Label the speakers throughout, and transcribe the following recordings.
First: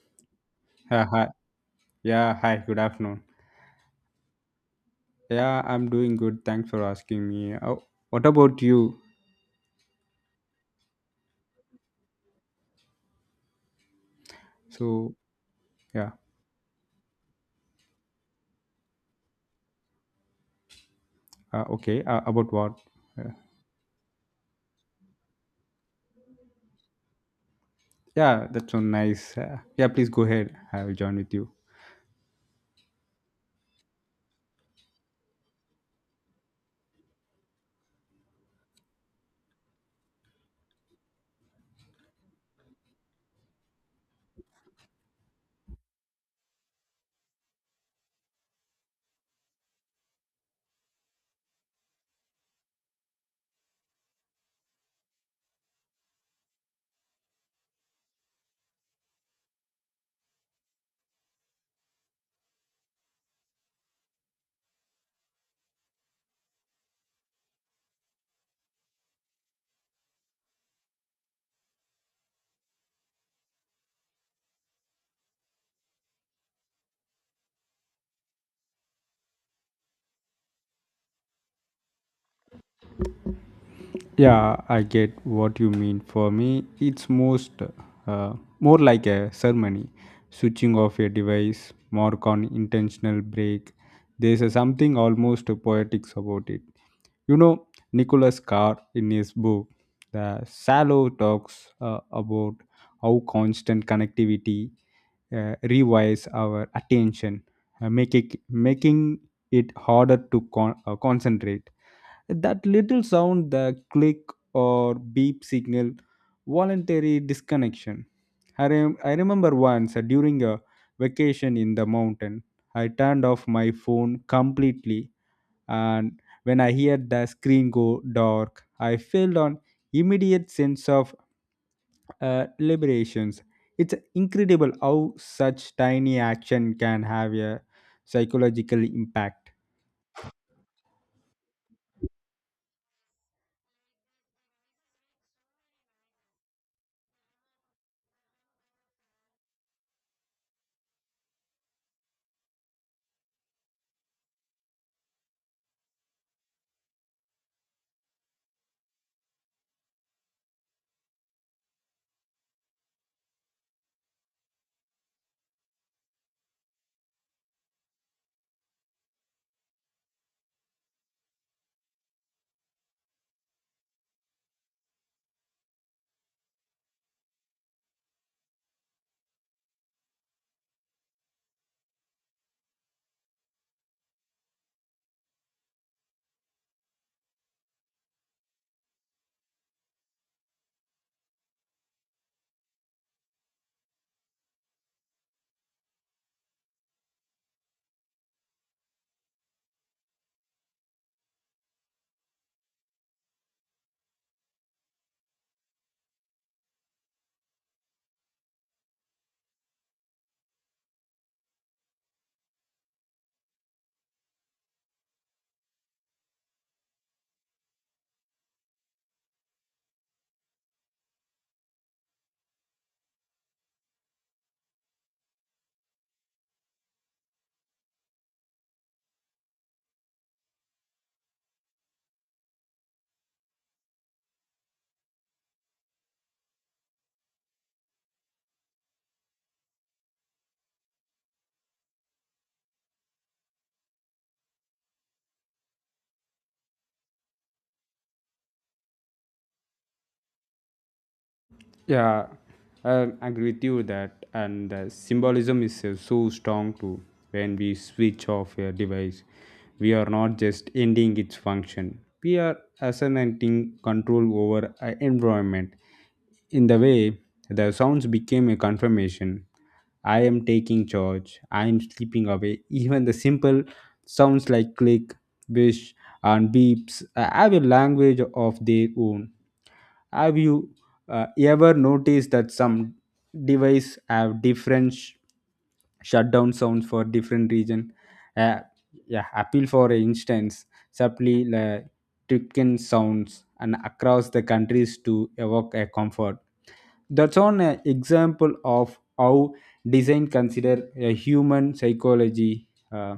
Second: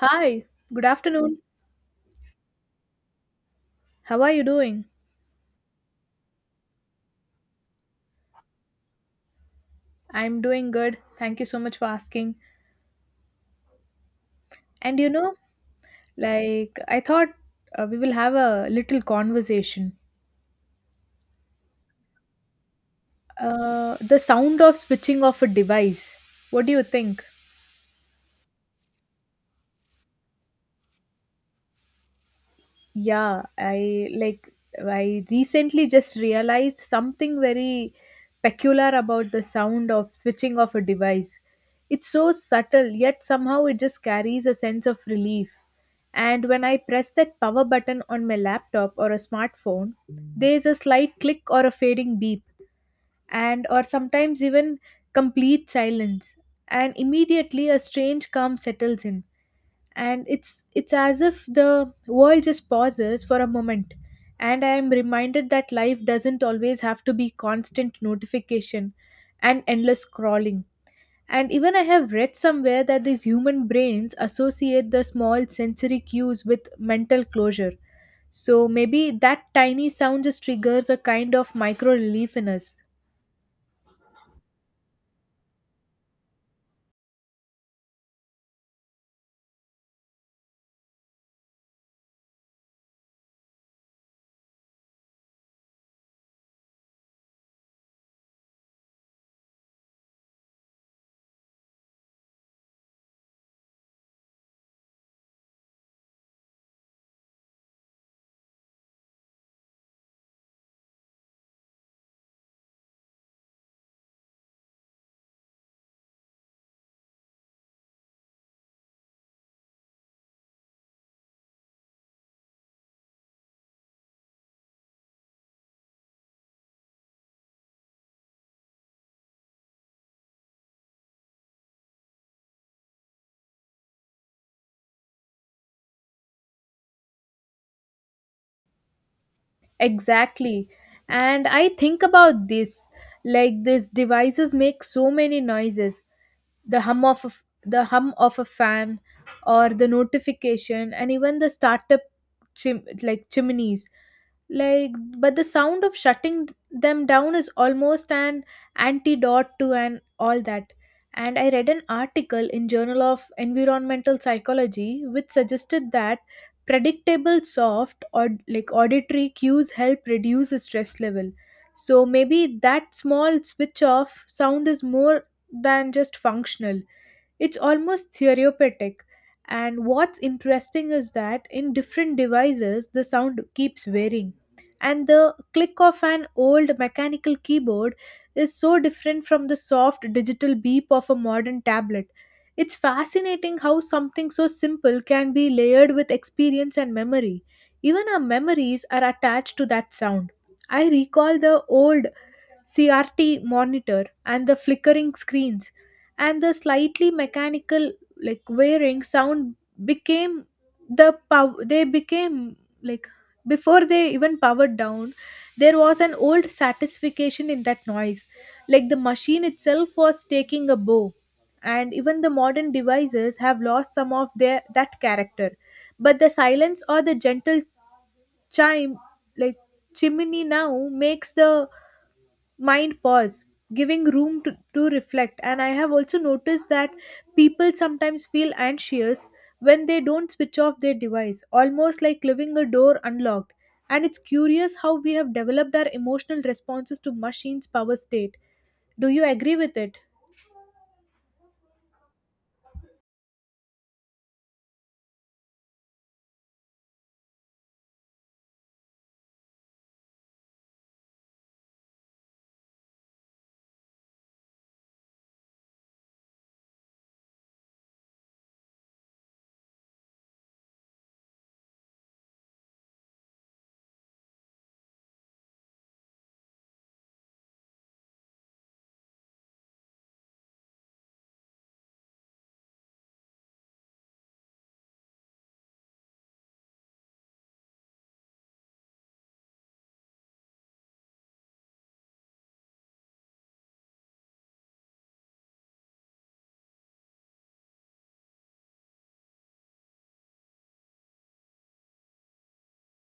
Speaker 1: Hi, good
Speaker 2: Yeah, hi.
Speaker 1: afternoon.
Speaker 2: Yeah, hi. Good afternoon.
Speaker 1: How are you doing?
Speaker 2: Yeah, I'm doing good. Thanks for asking me. Oh, what about you?
Speaker 1: I'm doing good. Thank you so much for asking. And you
Speaker 2: So,
Speaker 1: know,
Speaker 2: yeah.
Speaker 1: like, I thought we will have a little conversation.
Speaker 2: Okay. About what? Uh,
Speaker 1: The sound of switching off a device. What do you think?
Speaker 2: yeah, that's so nice. Yeah, please go ahead. I will join with you.
Speaker 1: Yeah, I recently just realized something very peculiar about the sound of switching off a device. It's so subtle, yet somehow it just carries a sense of relief. And when I press that power button on my laptop or a smartphone, there's a slight click or a fading beep, and or sometimes even complete silence. And immediately a strange calm settles in, and it's as if the world just pauses for a moment, and I am reminded that life doesn't always have to be constant notification and endless scrolling. And even I have read somewhere that these human brains associate the small sensory cues with mental closure, so maybe that tiny sound just triggers a kind of micro relief in us.
Speaker 2: Yeah, I get what you mean. For me, it's most uh, more like a ceremony, switching off a device, more on intentional break. There's a something almost poetics about it. You know, Nicholas Carr in his book, The Shallow, talks about how constant connectivity rewires our attention, make it, making it harder to concentrate. That little sound, the click or beep signal, voluntary disconnection. I remember once during a vacation in the mountain, I turned off my phone completely, and when I heard the screen go dark, I felt an immediate sense of liberations. It's incredible how such tiny action can have a psychological impact.
Speaker 1: Exactly. And I think about this, like, these devices make so many noises, the hum of a fan or the notification, and even the startup like chimneys, like, but the sound of shutting them down is almost an antidote to and all that. And I read an article in Journal of Environmental Psychology which suggested that predictable soft or like auditory cues help reduce the stress level, so maybe that small switch off sound is more than just functional. It's almost therapeutic. And what's interesting is that in different devices the sound keeps varying, and the click of an old mechanical keyboard is so different from the soft digital beep of a modern tablet. It's fascinating how something so simple can be layered with experience and memory. Even our memories are attached to that sound. I recall the old CRT monitor and the flickering screens, and the slightly mechanical, like, wearing sound became they became, like, before they even powered down, there was an old satisfaction in that noise, like the machine itself was taking a bow. And even the modern devices have lost some of their that character, but the silence or the gentle chime, like, chimney now makes the mind pause, giving room to reflect. And I have also noticed that people sometimes feel anxious when they don't switch off their device, almost like leaving a door unlocked. And it's curious how we have developed our emotional responses to machines power state. Do you agree with it?
Speaker 2: Yeah, I agree with you that, and the symbolism is so strong too. When we switch off a device, we are not just ending its function; we are assigning control over our environment. In the way, the sounds became a confirmation. I am taking charge. I am sleeping away. Even the simple sounds like click, wish, and beeps have a language of their own. Have you ever notice that some device have different shutdown sounds for different region? Uh, yeah, appeal for instance, subtly tricken sounds and across the countries to evoke a comfort. That's on an example of how design consider a human psychology, Uh,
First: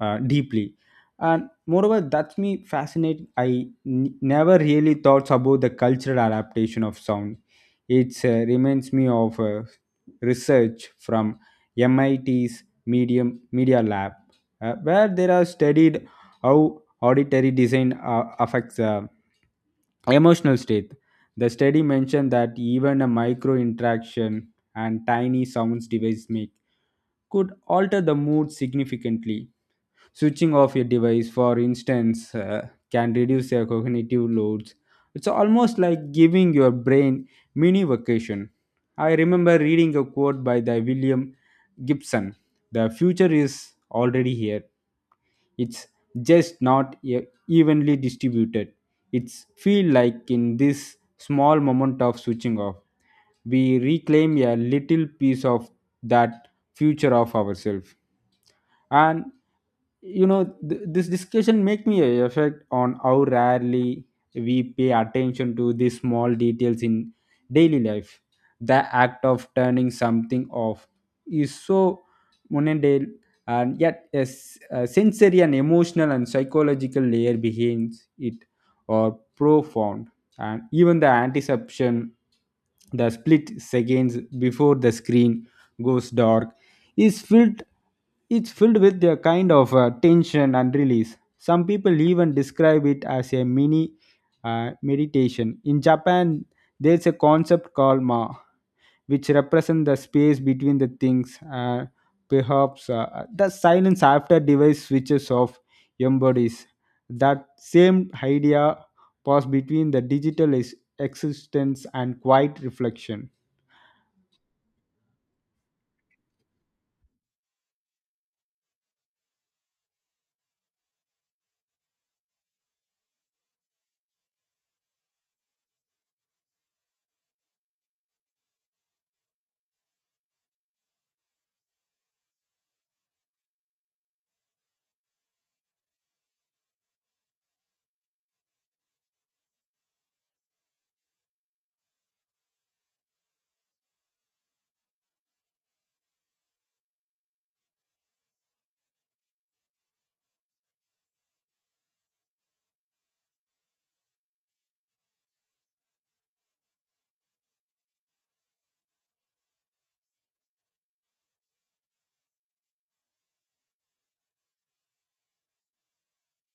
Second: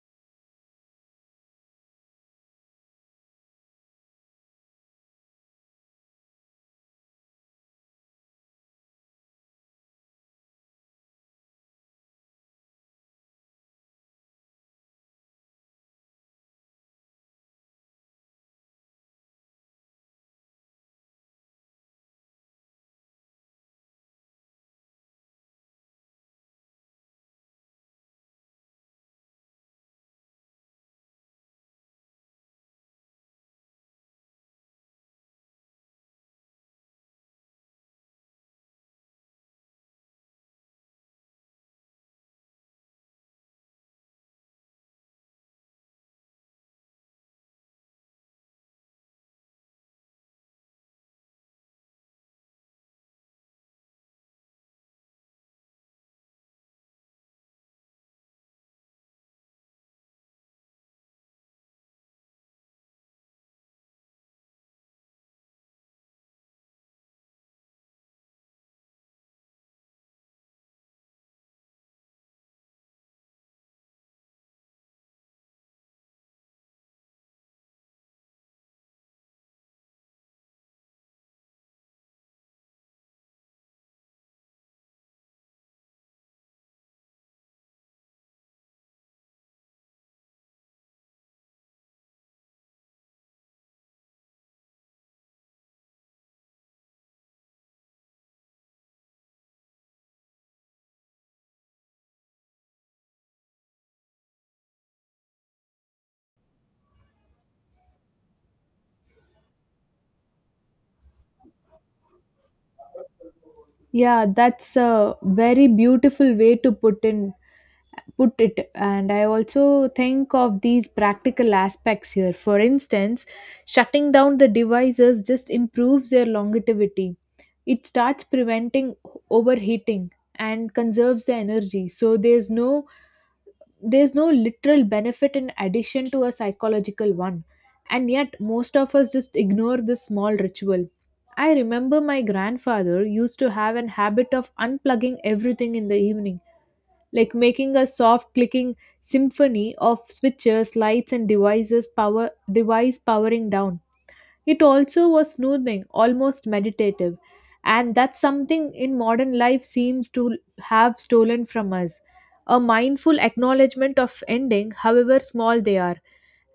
Speaker 2: deeply. And moreover, that's me fascinating. I never really thought about the cultural adaptation of sound. It reminds me of research from MIT's medium media lab, where they are studied how auditory design affects emotional state. The study mentioned that even a micro interaction and tiny sounds device make could alter the mood significantly. Switching off a device, for instance, can reduce your cognitive loads. It's almost like giving your brain mini vacation. I remember reading a quote by the William Gibson. The future is already here. It's just not evenly distributed. It's feel like in this small moment of switching off, we reclaim a little piece of that future of ourselves. And you know this discussion make me a effect on how rarely we pay attention to these small details in daily life. The act of turning something off is so mundane, and yet a sensory and emotional and psychological layer behind it are profound. And even the anticipation, the split seconds before the screen goes dark, is filled, it's filled with a kind of tension and release. Some people even describe it as a mini meditation. In Japan, there's a concept called ma, which represent the space between the things. Perhaps the silence after device switches off embodies that same idea. Pause between the digital existence and quiet reflection.
Speaker 1: Yeah, that's a very beautiful way to put it. And I also think of these practical aspects here, for instance, shutting down the devices just improves their longevity. It starts preventing overheating and conserves the energy, so there's no literal benefit in addition to a psychological one, and yet most of us just ignore this small ritual. I remember my grandfather used to have an habit of unplugging everything in the evening, like making a soft clicking symphony of switches, lights, and device powering down. It also was soothing, almost meditative, and that's something in modern life seems to have stolen from us. A mindful acknowledgement of ending, however small they are.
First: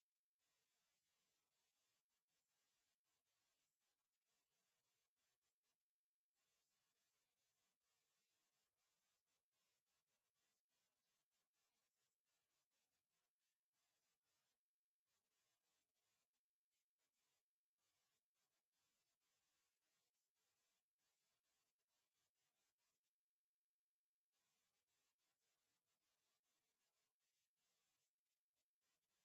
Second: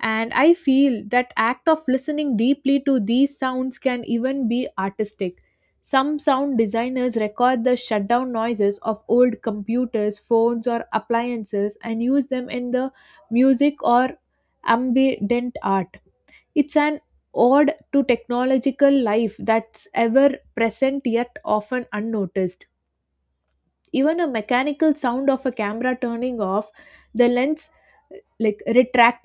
Speaker 1: And I feel that act of listening deeply to these sounds can even be artistic. Some sound designers record the shutdown noises of old computers, phones, or appliances and use them in the music or ambient art. It's an ode to technological life that's ever present yet often unnoticed. Even a mechanical sound of a camera turning off the lens, like retracting